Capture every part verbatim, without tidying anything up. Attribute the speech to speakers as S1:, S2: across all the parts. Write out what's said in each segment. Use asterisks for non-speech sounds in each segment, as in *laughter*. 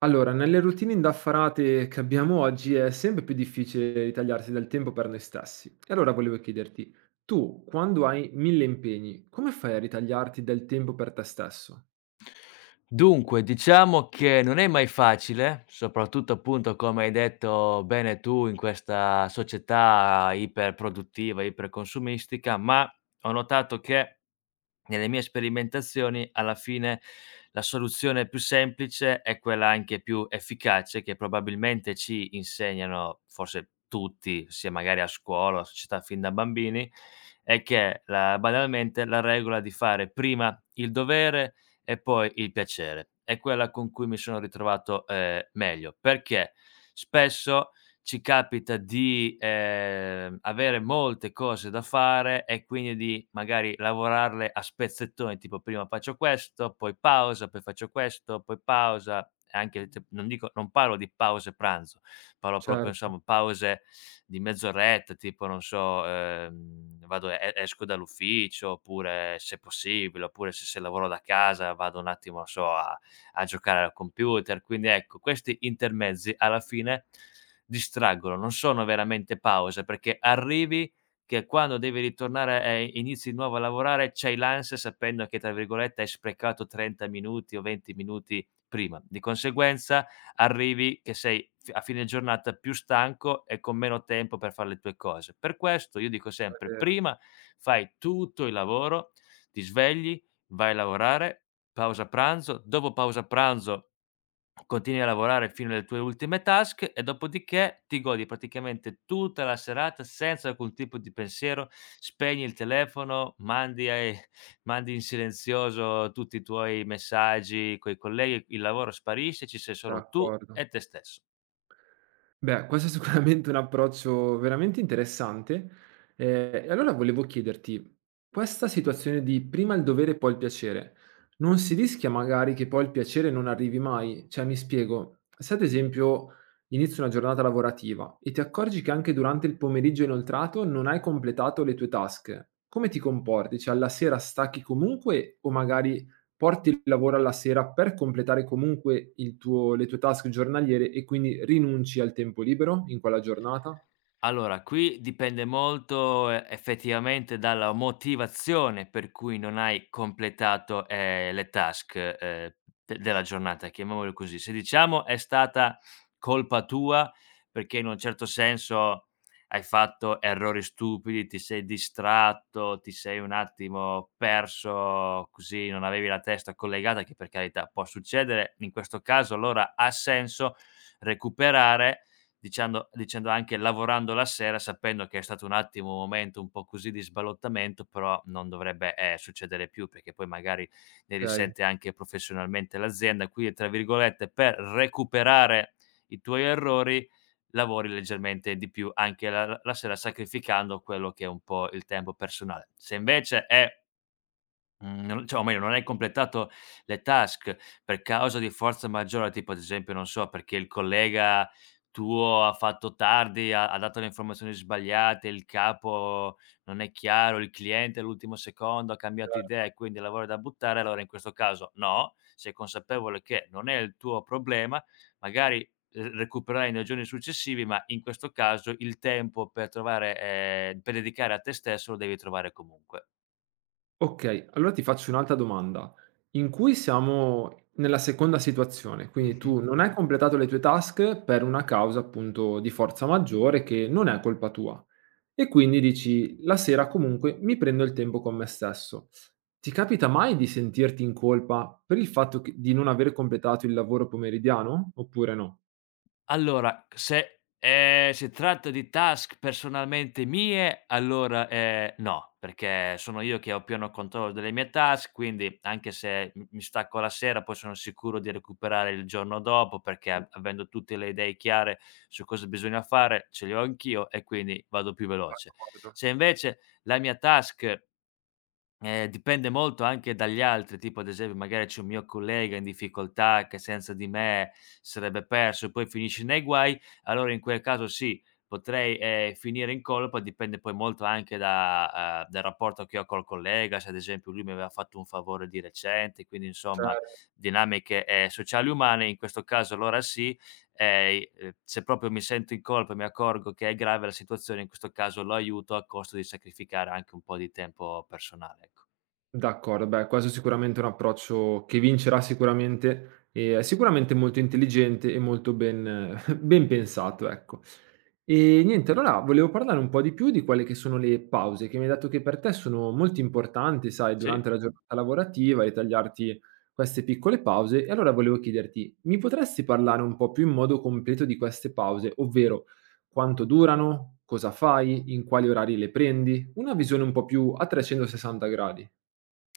S1: Allora, nelle routine indaffarate che abbiamo oggi è sempre più difficile ritagliarsi del tempo per noi stessi. E allora volevo chiederti, tu quando hai mille impegni, come fai a ritagliarti del tempo per te stesso?
S2: Dunque, diciamo che non è mai facile, soprattutto appunto come hai detto bene tu in questa società iperproduttiva, iperconsumistica, ma ho notato che nelle mie sperimentazioni, alla fine, la soluzione più semplice è quella anche più efficace che probabilmente ci insegnano, forse tutti, sia magari a scuola o a società fin da bambini, è che la banalmente la regola di fare prima il dovere e poi il piacere. È quella con cui mi sono ritrovato, ehm, meglio, perché spesso ci capita di, ehm, avere molte cose da fare e quindi di magari lavorarle a spezzettoni, tipo prima faccio questo, poi pausa, poi faccio questo, poi pausa, anche t non dico non parlo di pause pranzo, parlo proprio
S1: Certo,
S2: insomma pause di mezz'oretta, tipo non so, ehm, vado e esco dall'ufficio, oppure se possibile, oppure se se lavoro da casa vado un attimo, non so, a a giocare al computer. Quindi ecco, questi intermezzi alla fine distraggono, non sono veramente pause, perché arrivi che quando devi ritornare e inizi di nuovo a lavorare, c'hai l'ansia sapendo che, tra virgolette, "hai sprecato trenta minuti o venti minuti prima". Di conseguenza arrivi che sei f a fine giornata più stanco e con meno tempo per fare le tue cose. Per questo io dico
S1: è
S2: sempre:
S1: vero,
S2: prima fai tutto il lavoro, ti svegli, vai a lavorare, pausa pranzo, dopo pausa pranzo continui a lavorare fino alle tue ultime task e dopodiché ti godi praticamente tutta la serata senza alcun tipo di pensiero, spegni il telefono, mandi, eh, mandi in silenzioso tutti i tuoi messaggi coi colleghi, il lavoro sparisce, ci sei solo tu
S1: d'accordo.
S2: e te stesso.
S1: Beh, questo è sicuramente un approccio veramente interessante. Eh, e allora volevo chiederti, questa situazione di prima il dovere e poi il piacere, non si rischia magari che poi il piacere non arrivi mai? Cioè, mi spiego, se ad esempio inizi una giornata lavorativa e ti accorgi che anche durante il pomeriggio inoltrato non hai completato le tue task, come ti comporti? Cioè, alla sera stacchi comunque o magari porti il lavoro alla sera per completare comunque il tuo le tue task giornaliere e quindi rinunci al tempo libero in quella giornata?
S2: Allora, qui dipende molto, ehm, effettivamente dalla motivazione per cui non hai completato, ehm, le task, ehm, de della giornata, chiamiamolo così. Se diciamo è stata colpa tua perché in un certo senso hai fatto errori stupidi, ti sei distratto, ti sei un attimo perso così, non avevi la testa collegata, che per carità può succedere, in questo caso allora ha senso recuperare diciando dicendo anche lavorando la sera, sapendo che è stato un attimo un momento un po' così di sballottamento, però non dovrebbe, ehm, succedere più, perché poi magari ne
S1: Okay.
S2: risente anche professionalmente l'azienda. Quindi, tra virgolette, per recuperare i tuoi errori, lavori leggermente di più anche la la la sera, sacrificando quello che è un po' il tempo personale. Se invece è Mhmm, non cioè o meglio, non hai completato le task per causa di forza maggiore, tipo ad esempio, non so, perché il collega tuo ha fatto tardi, ha ha dato le informazioni sbagliate, il capo non è chiaro, il cliente all'ultimo secondo ha cambiato idea e quindi il lavoro è da buttare, allora in questo caso no, sei consapevole che non è il tuo problema, magari r recupererai nei giorni successivi, ma in questo caso il tempo per trovare ehm, per dedicare a te stesso lo devi trovare comunque.
S1: Okay, allora ti faccio un'altra domanda, in cui siamo nella seconda situazione, quindi
S2: Mh-mh.
S1: tu non hai Mh-mh. Completato le tue task per una causa appunto di forza maggiore che non è colpa tua e quindi dici: "La sera comunque mi prendo il tempo con me stesso." Ti capita mai di sentirti in colpa per il fatto che di non aver completato il lavoro pomeridiano oppure no?
S2: Allora, se, ehm, si tratta di task personalmente mie, allora, ehm, no, perché sono io che ho pieno controllo delle mie task, quindi anche se m mi stacco la sera, poi sono sicuro di recuperare il giorno dopo, perché a avendo tutte le idee chiare su cosa bisogna fare, ce le ho anch'io e quindi vado più veloce.
S1: D'accordo,
S2: Se invece la mia task eh, dipende molto anche dagli altri, tipo ad esempio magari c'è un mio collega in difficoltà che senza di me sarebbe perso e poi finisce nei guai, allora in quel caso sì, potrei eh, finire in colpa, dipende poi molto anche da, eh, dal rapporto che ho col collega, se ad esempio lui mi aveva fatto un favore di recente, quindi insomma
S1: cer
S2: dinamiche eh, sociali umane, in questo caso allora sì, eh, eh, se proprio mi sento in colpa e mi accorgo che è grave la situazione, in questo caso lo aiuto a costo di sacrificare anche un po' di tempo personale. Ecco.
S1: D'accordo, beh, questo è sicuramente un approccio che vincerà sicuramente, e è sicuramente molto intelligente e molto ben *laughs* ben pensato, ecco. E niente, allora volevo parlare un po' di più di quelle che sono le pause, che mi hai detto che per te sono molto importanti, sai, durante
S2: Sì,
S1: la giornata lavorativa e tagliarti queste piccole pause. E allora volevo chiederti, mi potresti parlare un po' più in modo completo di queste pause, ovvero quanto durano, cosa fai, in quali orari le prendi? Una visione un po' più a trecentosessanta gradi.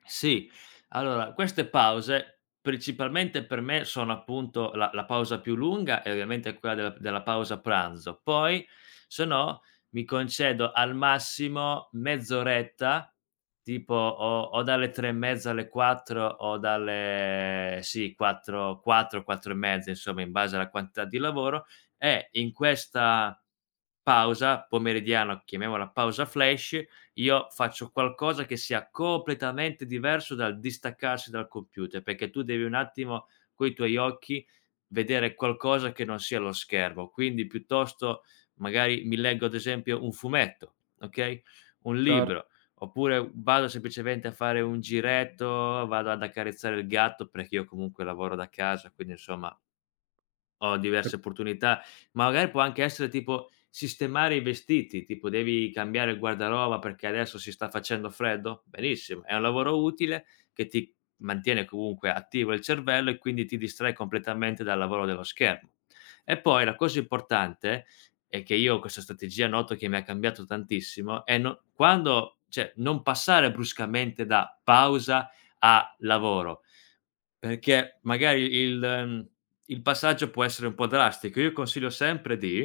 S2: sì. Allora, queste pause principalmente per me sono appunto la la pausa più lunga e ovviamente quella della della pausa pranzo. Poi se no mi concedo al massimo mezz'oretta, tipo o o dalle tre e mezza alle quattro o dalle sì quattro quattro quattro e mezza insomma in base alla quantità di lavoro e in questa pausa pomeridiana, chiamiamola pausa flash, io faccio qualcosa che sia completamente diverso dal distaccarsi dal computer, perché tu devi un attimo coi tuoi occhi vedere qualcosa che non sia lo schermo. Quindi piuttosto magari mi leggo ad esempio un fumetto, okay, un
S1: Cer
S2: libro, oppure vado semplicemente a fare un giretto, vado ad accarezzare il gatto, perché io comunque lavoro da casa, quindi insomma ho
S1: c
S2: diverse opportunità, ma magari può anche essere tipo sistemare i vestiti, tipo devi cambiare il guardaroba perché adesso si sta facendo freddo? Benissimo, è un lavoro utile che ti mantiene comunque attivo il cervello e quindi ti distrae completamente dal lavoro dello schermo. E poi la cosa importante è che io questa strategia noto che mi ha cambiato tantissimo è no quando cioè non passare bruscamente da pausa a lavoro, perché magari il mhmm, il passaggio può essere un po' drastico. Io consiglio sempre di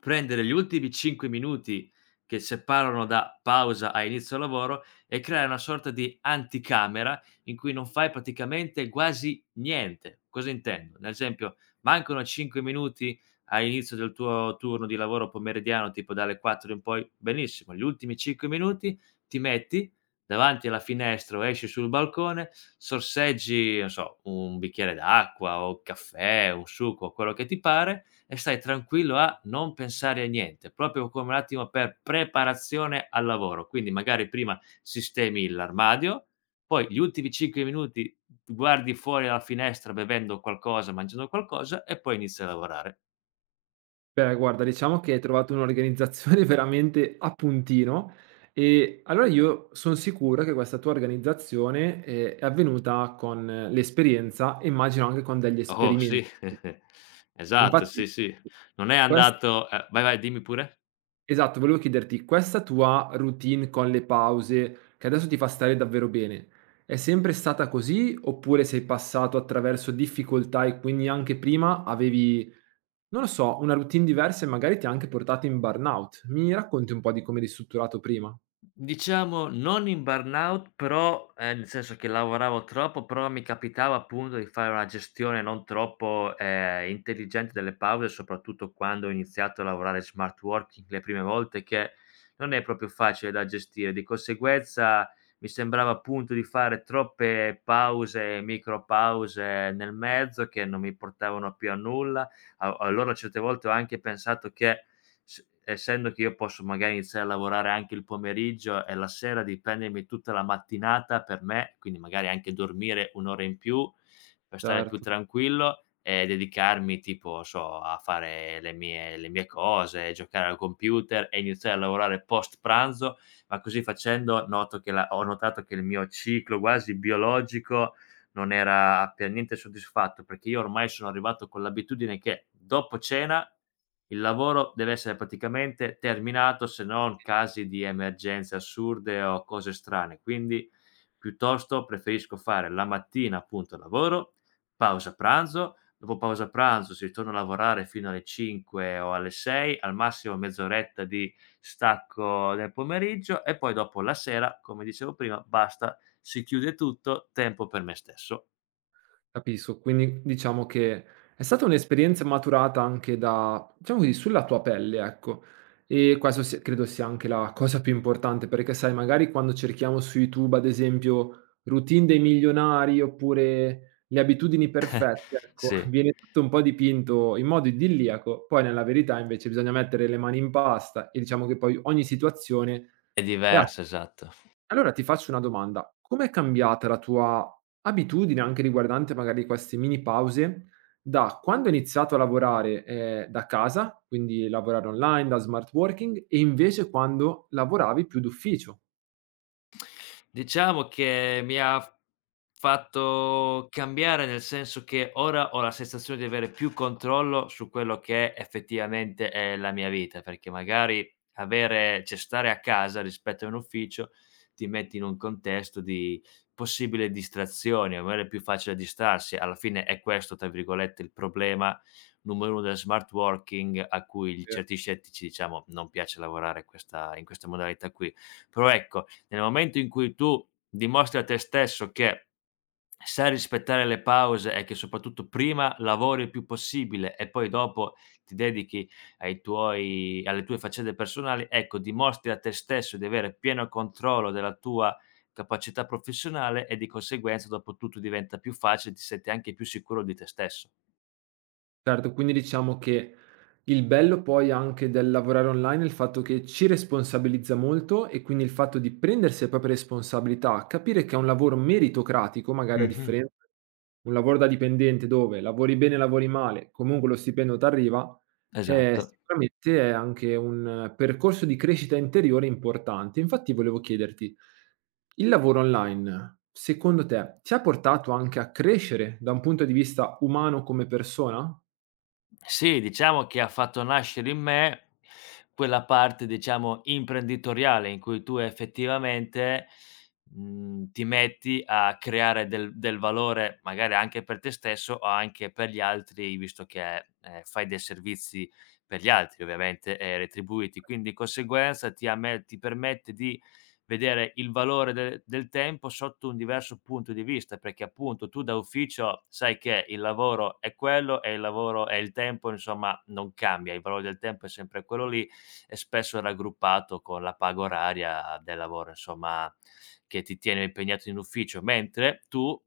S2: prendere gli ultimi cinque minuti che separano da pausa a inizio lavoro e creare una sorta di anticamera in cui non fai praticamente quasi niente. Cosa intendo? Ad esempio, mancano cinque minuti all'inizio del tuo turno di lavoro pomeridiano, tipo dalle quattro in poi, benissimo, gli ultimi cinque minuti ti metti davanti alla finestra o esci sul balcone, sorseggi, non so, un bicchiere d'acqua o caffè, un succo, quello che ti pare e stai tranquillo a non pensare a niente, proprio come un attimo per preparazione al lavoro. Quindi magari prima sistemi l'armadio, poi gli ultimi cinque minuti guardi fuori dalla finestra bevendo qualcosa, mangiando qualcosa e poi inizi a lavorare.
S1: beh, guarda, diciamo che hai trovato un'organizzazione *laughs* veramente a puntino, e allora io son sicuro che questa tua organizzazione, ehm, è avvenuta con eh, l'esperienza, e immagino anche con degli
S2: Oh
S1: esperimenti.
S2: sì, *laughs* esatto,
S1: Infatti
S2: sì, sì. Non è
S1: quest
S2: andato eh, vai, vai, dimmi pure.
S1: esatto, volevo chiederti, questa tua routine con le pause, che adesso ti fa stare davvero bene, è sempre stata così, oppure sei passato attraverso difficoltà e quindi anche prima avevi non lo so, una routine diversa e magari ti ha anche portato in burnout. Mi racconti un po' di come eri strutturato prima?
S2: Diciamo non in burnout, però, ehm, nel senso che lavoravo troppo, però mi capitava appunto di fare una gestione non troppo, ehm, intelligente delle pause, soprattutto quando ho iniziato a lavorare smart working le prime volte, che non è proprio facile da gestire. Di conseguenza mi sembrava appunto di fare troppe pause, micro pause nel mezzo che non mi portavano più a nulla. A Allora certe volte ho anche pensato che s essendo che io posso magari iniziare a lavorare anche il pomeriggio e la sera di prendermi tutta la mattinata per me, quindi magari anche dormire un' ora in più per stare più
S1: Certo,
S2: tranquillo e dedicarmi tipo, so, a fare le mie le mie cose, giocare al computer e iniziare a lavorare post pranzo, ma così facendo noto che la ho notato che il mio ciclo quasi biologico non era per niente soddisfatto, perché io ormai sono arrivato con l'abitudine che dopo cena il lavoro deve essere praticamente terminato, se non casi di emergenze assurde o cose strane. Quindi, piuttosto preferisco fare la mattina appunto il lavoro, pausa pranzo, dopo pausa pranzo si ritorna a lavorare fino alle cinque o alle sei, al massimo mezz'oretta di stacco nel pomeriggio e poi dopo la sera, come dicevo prima, basta, si chiude tutto, tempo per me stesso.
S1: capisco. Quindi diciamo che è stata un'esperienza maturata anche da, diciamo così, sulla tua pelle, ecco. E questo si- credo sia anche la cosa più importante, perché sai, magari quando cerchiamo su YouTube, ad esempio, routine dei milionari oppure le abitudini perfette, ecco, *laughs*
S2: Sì,
S1: viene tutto un po' dipinto in modo idilliaco, poi nella verità invece bisogna mettere le mani in pasta e diciamo che poi ogni situazione
S2: è
S1: E a
S2: diverso, esatto.
S1: allora ti faccio una domanda: com'è cambiata la tua abitudine, anche riguardante magari queste mini pause, da quando hai iniziato a lavorare, ehm, da casa, quindi lavorare online, da smart working, e invece quando lavoravi più d'ufficio?
S2: Diciamo che mi ha f fatto cambiare, nel senso che ora ho la sensazione di avere più controllo su quello che effettivamente è la mia vita, perché magari avere cioè stare a casa rispetto a un ufficio, ti metti in un contesto di possibile distrazione, magari è più facile distrarsi. Alla fine è questo, tra virgolette, "il problema numero uno" del smart working a cui
S1: Eh,
S2: certi scettici, diciamo, non piace lavorare questa in questa modalità qui. Però ecco, nel momento in cui tu dimostri a te stesso che sai rispettare le pause e che soprattutto prima lavori il più possibile e poi dopo ti dedichi ai tuoi alle tue faccende personali, ecco, dimostri a te stesso di avere pieno controllo della tua capacità professionale e di conseguenza dopo tutto diventa più facile, ti senti anche più sicuro di te stesso.
S1: Certo, quindi diciamo che il bello poi anche del lavorare online è il fatto che ci responsabilizza molto e quindi il fatto di prendersi le proprie responsabilità, capire che è un lavoro meritocratico, magari a
S2: Mh-mh.
S1: differenza un lavoro da dipendente dove lavori bene, lavori male, comunque lo stipendio t'arriva, eh,
S2: Esatto.
S1: sicuramente è anche un eh, percorso di crescita interiore importante. Infatti volevo chiederti, il lavoro online, secondo te, ti ha portato anche a crescere da un punto di vista umano come persona?
S2: Sì, diciamo che ha fatto nascere in me quella parte, diciamo, imprenditoriale in cui tu effettivamente, mhmm, ti metti a creare del del valore, magari anche per te stesso o anche per gli altri, visto che, ehm, fai dei servizi per gli altri ovviamente, ehm, retribuiti. Quindi, di conseguenza ti amme ti permette di vedere il valore de del tempo sotto un diverso punto di vista, perché appunto tu da ufficio sai che il lavoro è quello e il lavoro e il tempo insomma non cambia, il valore del tempo è sempre quello lì e spesso è raggruppato con la paga oraria del lavoro insomma che ti tiene impegnato in ufficio, mentre tu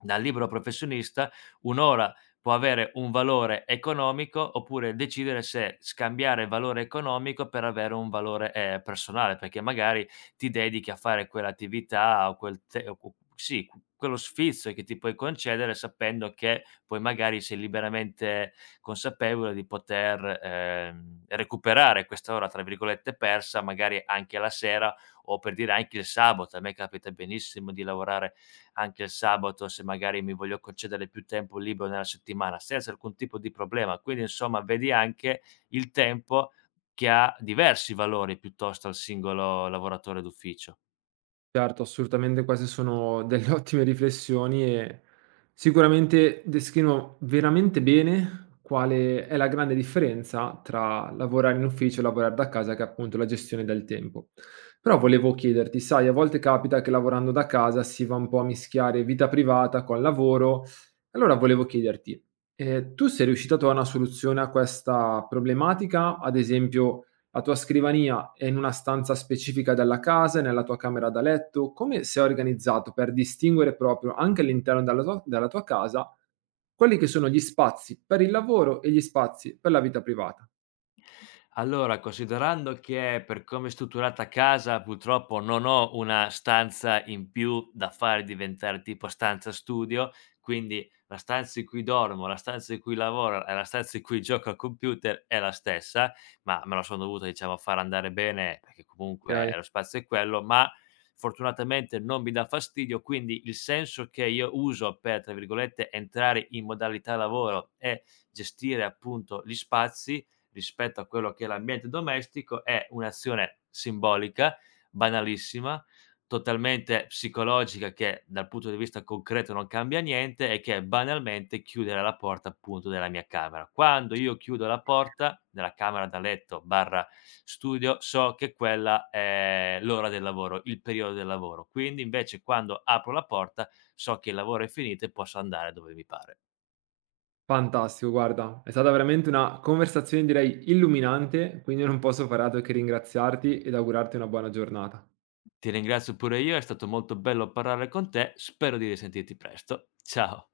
S2: dal libero professionista, un' ora può avere un valore economico oppure decidere se scambiare valore economico per avere un valore, ehm, personale, perché magari ti dedichi a fare quell'attività o quel te o cu sì, cu- quello sfizio che ti puoi concedere sapendo che poi magari sei liberamente consapevole di poter, ehm, recuperare questa ora, tra virgolette, "persa", magari anche la sera o per dire anche il sabato. A me capita benissimo di lavorare anche il sabato, se magari mi voglio concedere più tempo libero nella settimana, senza alcun tipo di problema. Quindi, insomma, vedi anche il tempo che ha diversi valori piuttosto al singolo lavoratore d'ufficio.
S1: Certo, assolutamente queste sono delle *laughs* ottime riflessioni e sicuramente descrivono veramente bene quale è la grande differenza tra lavorare in ufficio e lavorare da casa, che è appunto la gestione del tempo. Però volevo chiederti, sai, a volte capita che lavorando da casa si va un po' a mischiare vita privata con lavoro. Allora volevo chiederti, eh, tu sei riuscito a trovare una soluzione a questa problematica? Ad esempio la tua scrivania è in una stanza specifica della casa, è nella tua camera da letto? Come sei organizzato per distinguere proprio, anche all'interno della tua della tua casa, quelli che sono gli spazi per il lavoro e gli spazi per la vita privata?
S2: Allora, considerando che per come è strutturata a casa, purtroppo non ho una stanza in più da fare diventare tipo stanza studio, quindi la stanza in cui dormo, la stanza in cui lavoro e la stanza in cui gioco al computer è la stessa, ma me la sono dovuta, diciamo, far andare bene perché comunque
S1: Okay.
S2: lo spazio è quello, ma fortunatamente non mi dà fastidio, quindi il senso che io uso per, tra virgolette, entrare in modalità lavoro e gestire appunto gli spazi rispetto a quello che è l'ambiente domestico è un'azione simbolica, banalissima, totalmente psicologica che dal punto di vista concreto non cambia niente e che è banalmente chiudere la porta appunto della mia camera. Quando io chiudo la porta della camera da letto barra studio, so che quella è l'ora del lavoro, il periodo del lavoro. Quindi invece quando apro la porta so che il lavoro è finito e posso andare dove mi pare.
S1: Fantastico, guarda, è stata veramente una conversazione direi illuminante, quindi non posso fare altro che ringraziarti ed augurarti una buona giornata.
S2: Ti ringrazio pure io, è stato molto bello parlare con te, spero di risentirti presto. Ciao.